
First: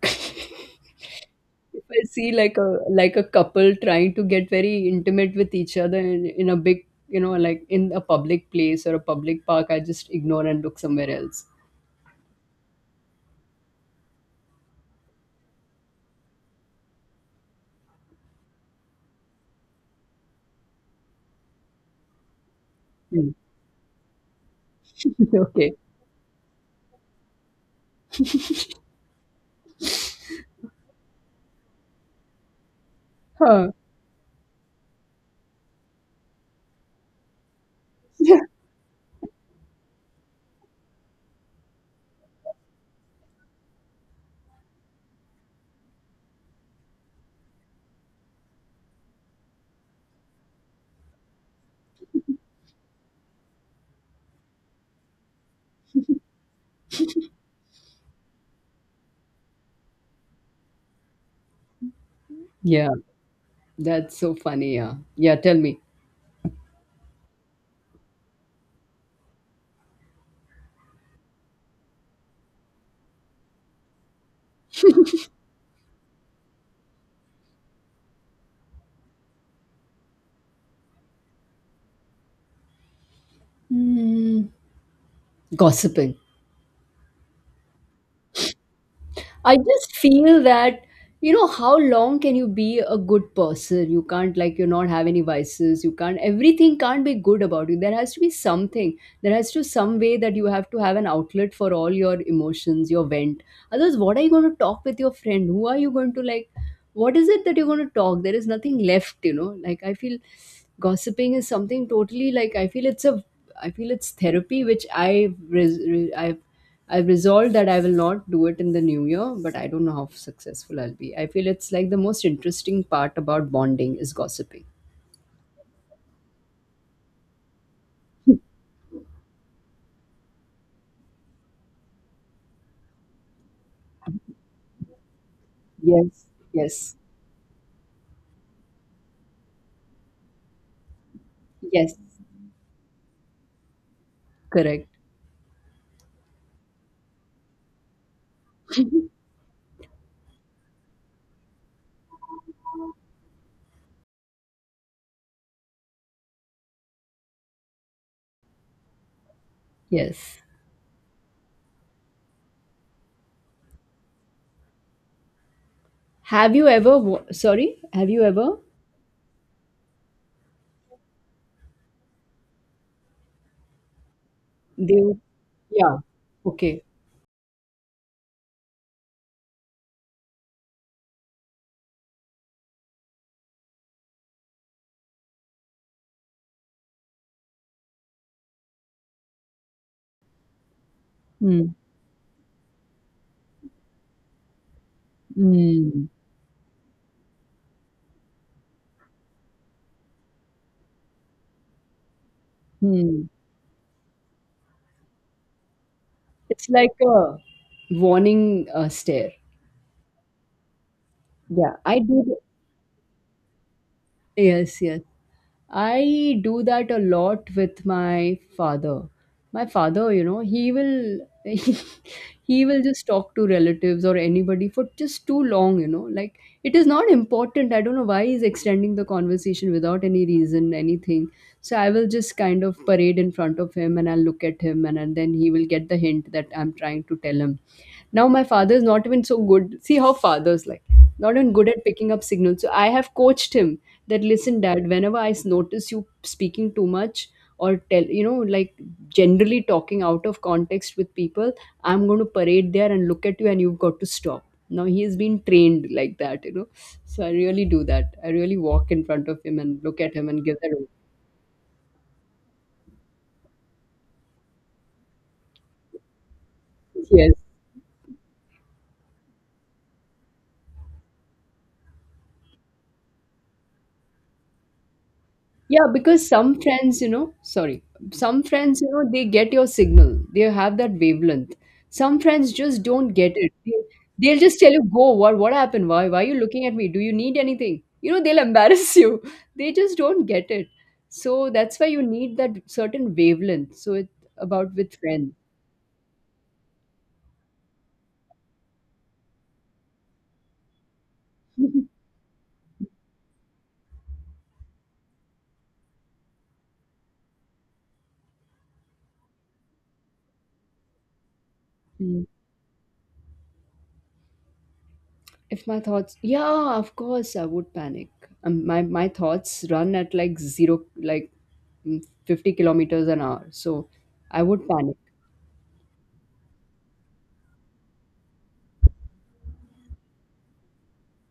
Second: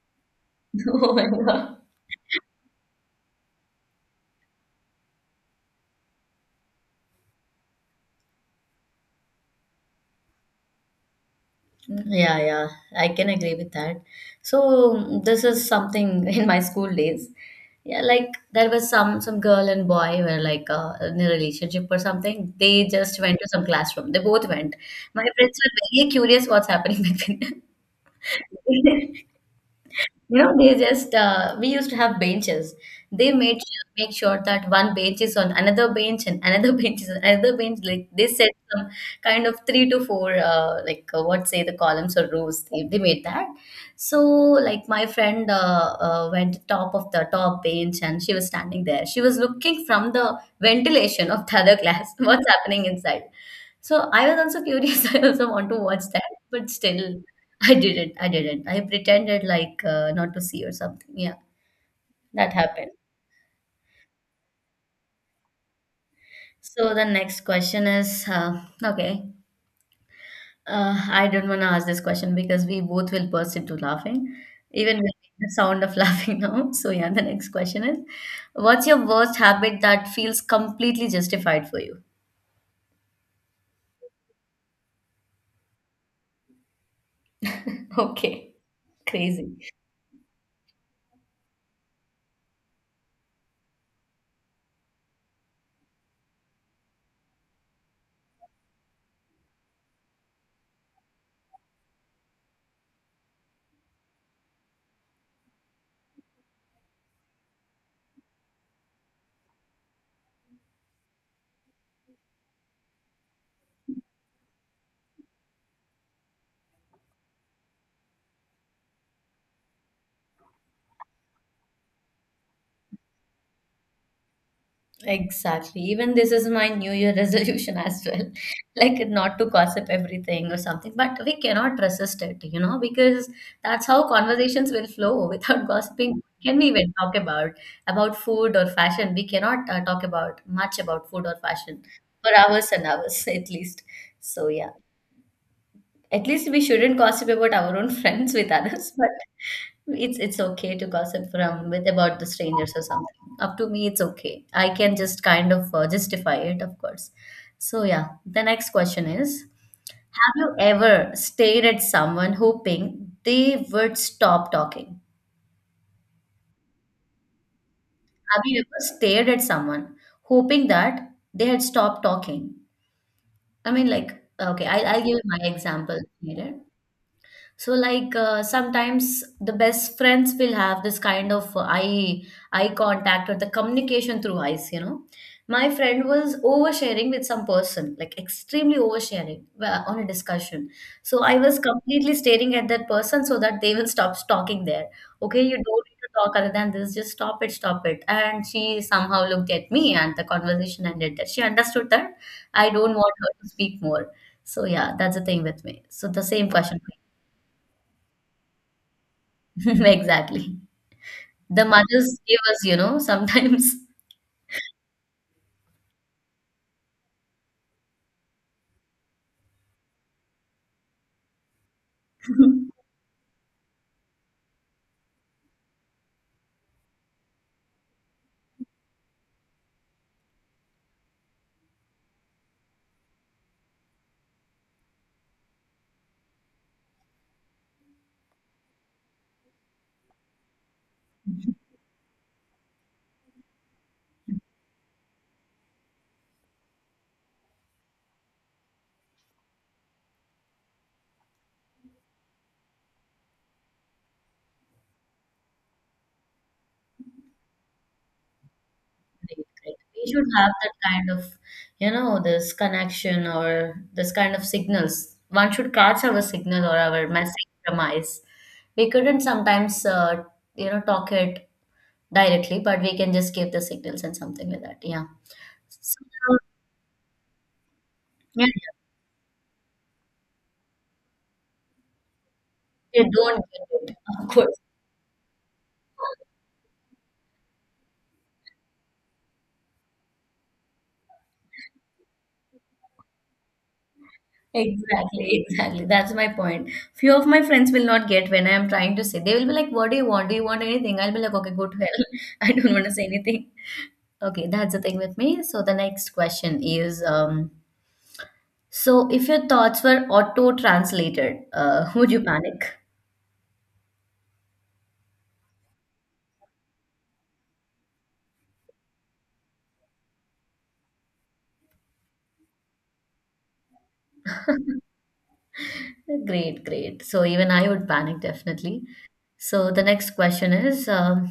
B: [LAUGHS]
A: [LAUGHS]
B: Oh my God.
A: If I see like a couple trying to get very intimate with each other in a big, you know, like in a public place or a public park, I just ignore and look somewhere else.
B: Yeah, yeah, I can agree with that. So this is something [LAUGHS] in my school days. Yeah, like there was some girl and boy were like in a relationship or something. They just
A: Hmm.
B: went to some classroom. They both went. My
A: [LAUGHS]
B: friends were
A: Okay.
B: very curious what's happening [LAUGHS] between them. [LAUGHS] You know, they just we used to have benches. They
A: Huh.
B: make sure that one bench is on another bench and another [LAUGHS] bench is on another bench. Like they
A: Yeah.
B: set some kind of three to four, like what say the columns or rows. They made that. So like my friend went to top of the top bench and she was standing there. She was looking from the ventilation of the other class. [LAUGHS] What's happening inside? So I was also curious. [LAUGHS] I also want to watch that, but still. I didn't. I didn't. I pretended like not to see or something. Yeah, that
A: Yeah.
B: happened.
A: That's so funny. Yeah. Yeah. Tell me.
B: So the next question is okay. I don't want to ask this question because we both will burst into laughing, even with the sound of [LAUGHS] laughing now. So yeah, the next question is, what's your worst habit that feels completely justified for you?
A: Hmm. Gossiping.
B: [LAUGHS] Okay,
A: I
B: crazy.
A: just feel that, you know, how long can you be a good person? You can't, like, you not have any vices. You can't, everything can't be good about you. There has to be something. There has to some way that you have to have an outlet for all your emotions, your vent. Otherwise, what are you going to talk with your friend? Who are you going to, like, what is it that you're going to talk? There is nothing left, you know. Like, I feel gossiping is something totally, like, I feel it's a, I feel it's therapy, which I've resolved that I will not do it in the new year, but I don't know how successful I'll be. I feel it's like the most interesting part about bonding is gossiping.
B: Exactly. Even this is my New Year [LAUGHS] resolution as well. [LAUGHS] Like not to gossip everything or something, but we cannot resist it, you know, because that's how conversations will flow. Without [LAUGHS] gossiping,
A: Yes,
B: what can we even
A: yes,
B: talk about food or fashion? We cannot talk about much about food or fashion
A: yes,
B: for hours and hours [LAUGHS] at least. So yeah,
A: correct.
B: at least we shouldn't gossip about our own [LAUGHS] friends with others, but it's okay to gossip from with about the strangers or something. Up to me, it's okay. I can just kind of justify it, of course. So yeah, the next question is: have
A: Yes.
B: you ever stared at someone hoping they would stop talking?
A: Have you ever, sorry, have you
B: Have
A: ever?
B: you ever stared at someone hoping that they had stopped talking? I mean, like, okay, I'll
A: They,
B: give you my example
A: yeah,
B: later.
A: okay.
B: So like sometimes the best friends will have this kind of eye contact or the communication through eyes, you know. My friend was oversharing with some person, like extremely oversharing on a discussion. So I was
A: Hmm.
B: completely staring at that person so that they will stop talking there. Okay, you don't need to
A: Hmm.
B: talk other than this, just stop it, stop it. And she somehow looked at me and the conversation ended there. She understood that I don't want
A: Hmm.
B: her to speak more. So yeah, that's the thing with me. So the same
A: It's
B: question.
A: like a warning stare.
B: [LAUGHS] Exactly. The
A: Yeah, I
B: mothers
A: do.
B: give us, you know, sometimes.
A: Yes, yes. I do that a lot with my father. My father, you know, he will [LAUGHS]
B: [LAUGHS]
A: he will just talk to relatives or anybody for just too long, you know. Like it is not important. I don't know why he's extending the conversation without any reason, anything. So I will just kind of parade in front of him and I'll look at him, and then he will get the hint that I'm trying to tell him. Now my father is not even so good. See how father's like not even good at picking up signals. So I have coached him that listen dad, whenever notice you speaking too much, or tell, you know, like generally talking out of context with people, I'm going to parade there and look at you and you've got to stop. Now he has been trained like that, you know. So I really do that, I really walk in front of him and look
B: We
A: at
B: should
A: him and
B: have
A: give
B: that
A: that.
B: kind of, you know, this connection or this kind of signals. One should catch our signal or our
A: Yes.
B: message from eyes. We couldn't sometimes, you know, talk it directly, but we can just give the signals and something like that. Yeah.
A: Yeah,
B: So,
A: because some friends, you know, sorry, some
B: yeah,
A: friends, you know, they get your signal. They have that wavelength. Some friends just
B: they
A: don't get
B: don't
A: it. They,
B: get
A: they'll
B: it. [LAUGHS]
A: just tell you, "Go, what happened? Why are you looking at me? Do you need anything?" You know, they'll embarrass [LAUGHS] you. They just don't get it. So that's why you need that certain wavelength. So it's about with friends.
B: Exactly, exactly. That's my point. Few of my friends will not get when I am trying to say. They will be like, what do you want? Do you want anything? I'll be like, okay, go to hell. [LAUGHS] I don't want to say anything. Okay, that's the thing with me. So the next question is so if your thoughts were auto-translated, [LAUGHS] would you
A: [LAUGHS]
B: panic?
A: If my thoughts, yeah, of course, I would panic. My thoughts run at like zero, like mm, 50 kilometers an hour. So I would panic.
B: Great, great. So even I would panic definitely. So the next question is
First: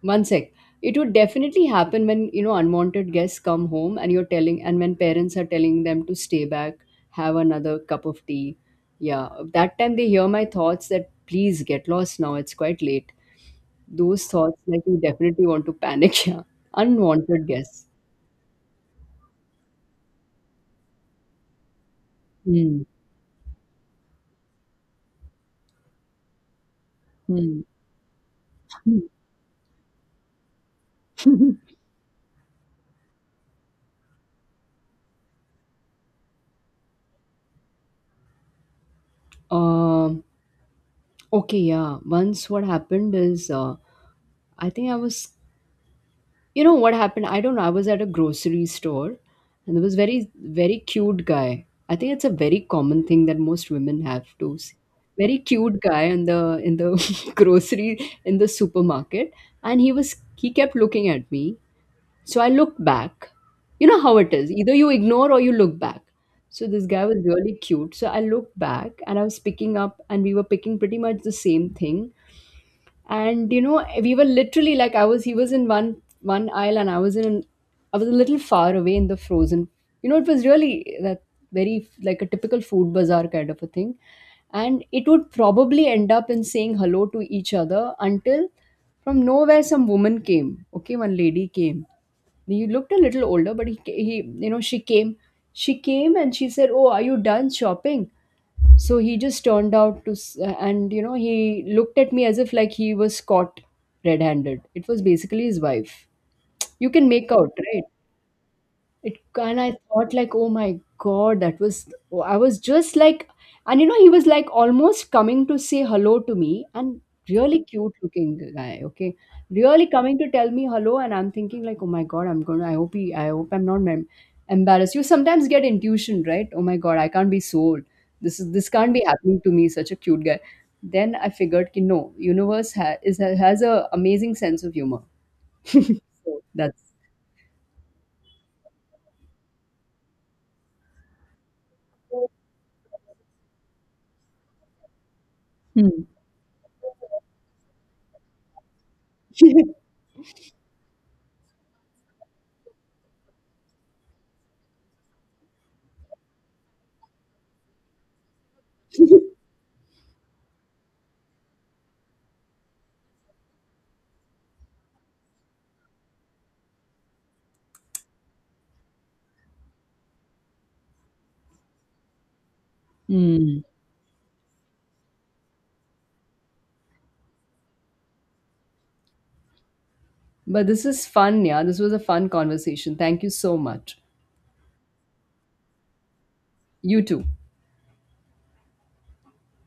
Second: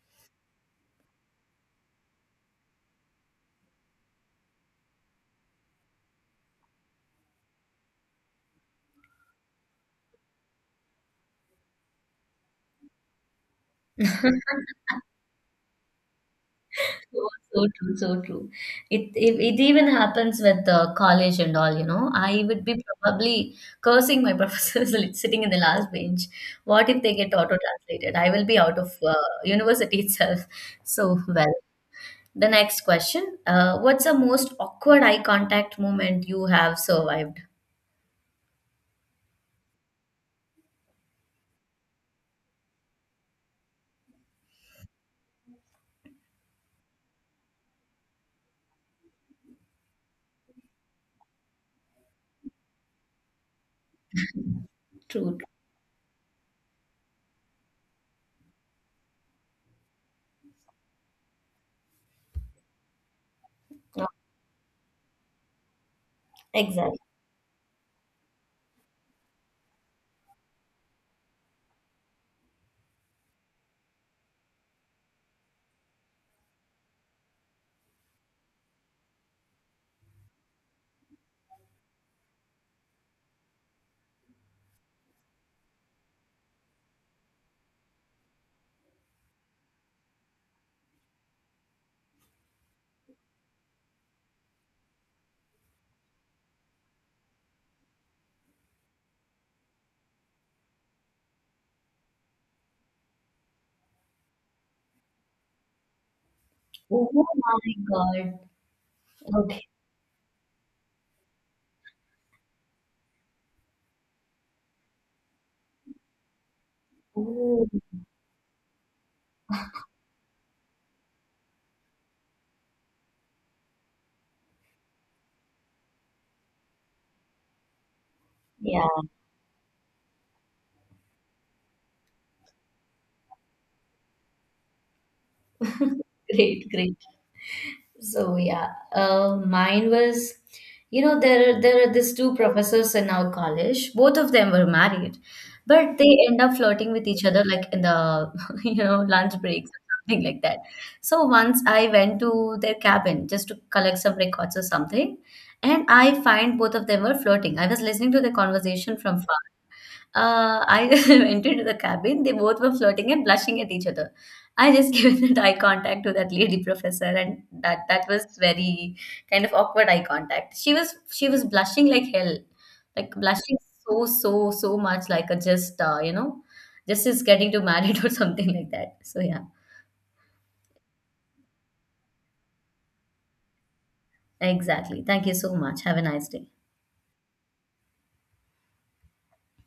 A: One sec. It would definitely happen when, you know, unwanted guests come home and you're telling, and when parents are telling them to stay back, have another cup of tea. Yeah. That time they hear my thoughts that please get lost now. It's quite late. Those thoughts,
B: [LAUGHS]
A: like you definitely want to panic. [LAUGHS] Yeah.
B: so,
A: Unwanted
B: so
A: guests.
B: true, so true. It even happens with the college and all, you know. I would be
A: Hmm.
B: probably cursing my [LAUGHS] professors like, sitting in the last bench. What if they get auto-translated? I will be out of
A: Hmm.
B: university [LAUGHS] itself. So, well,
A: [LAUGHS]
B: the next question. What's the most awkward eye contact moment you have survived?
A: Um, okay, yeah. Once what happened is, I think I was, you know, what happened? I don't know. I was at a grocery store, and there was very, very cute guy. I think it's a very common thing that most women have to see.
B: True,
A: Very cute guy in the [LAUGHS] grocery, in the supermarket, and he kept looking at me, so I looked back. You know
B: true.
A: how it is. Either you ignore or you look back. So this
B: Exactly.
A: guy was really cute. So I looked back and I was picking up, and we were picking pretty much the same thing. And you know, we were literally like I was he was in one aisle, and I was in, I was a little far away in the frozen. You know, it was really that very like a typical food bazaar kind of a thing. And it would probably end up in saying hello to each other, until from nowhere some woman came. Okay, one lady came, he looked a little older, but you know, she came and she said, "Oh, are you done shopping?" So he just turned out to, and you know, he looked at me as if like he was caught red-handed. It was basically his wife. You can
B: Oh
A: make out,
B: my
A: right?
B: God.
A: It, and
B: Okay.
A: I thought like, oh my god, that was oh, I was just like, and you know, he was like almost coming to say hello to me, and really
B: Oh,
A: cute looking guy, okay, really coming to tell me hello, and I'm thinking like, oh my god, I'm gonna, I hope he, I hope I'm not embarrassed. You sometimes get intuition, right? Oh my god, I can't be sold. This is this
B: yeah.
A: can't be happening to me. Such a cute guy. Then I figured, ki, no, universe ha- is has a amazing sense of humor. [LAUGHS]
B: [LAUGHS]
A: So
B: Great,
A: that's.
B: great. So yeah, mine was, you know, there are these two professors in our college. Both of them were married, but
A: Hmm.
B: they end up flirting with each other like in the [LAUGHS] you know lunch breaks or
A: [LAUGHS]
B: something like that. So once I went to their cabin just to collect some records or something, and I find both of them were flirting. I was listening to the conversation from I [LAUGHS] entered the cabin. They both were flirting and blushing at each other. I just [LAUGHS] gave that eye contact to that lady professor, and that was very kind of awkward eye contact. She was blushing like hell, like blushing
A: Hmm.
B: so much, like a just you know, just is getting to married [LAUGHS] or something like that. So yeah,
A: But this is fun, yeah. This was a fun conversation. Thank you so much.
B: exactly. Thank you so much. Have a nice day.
A: You too.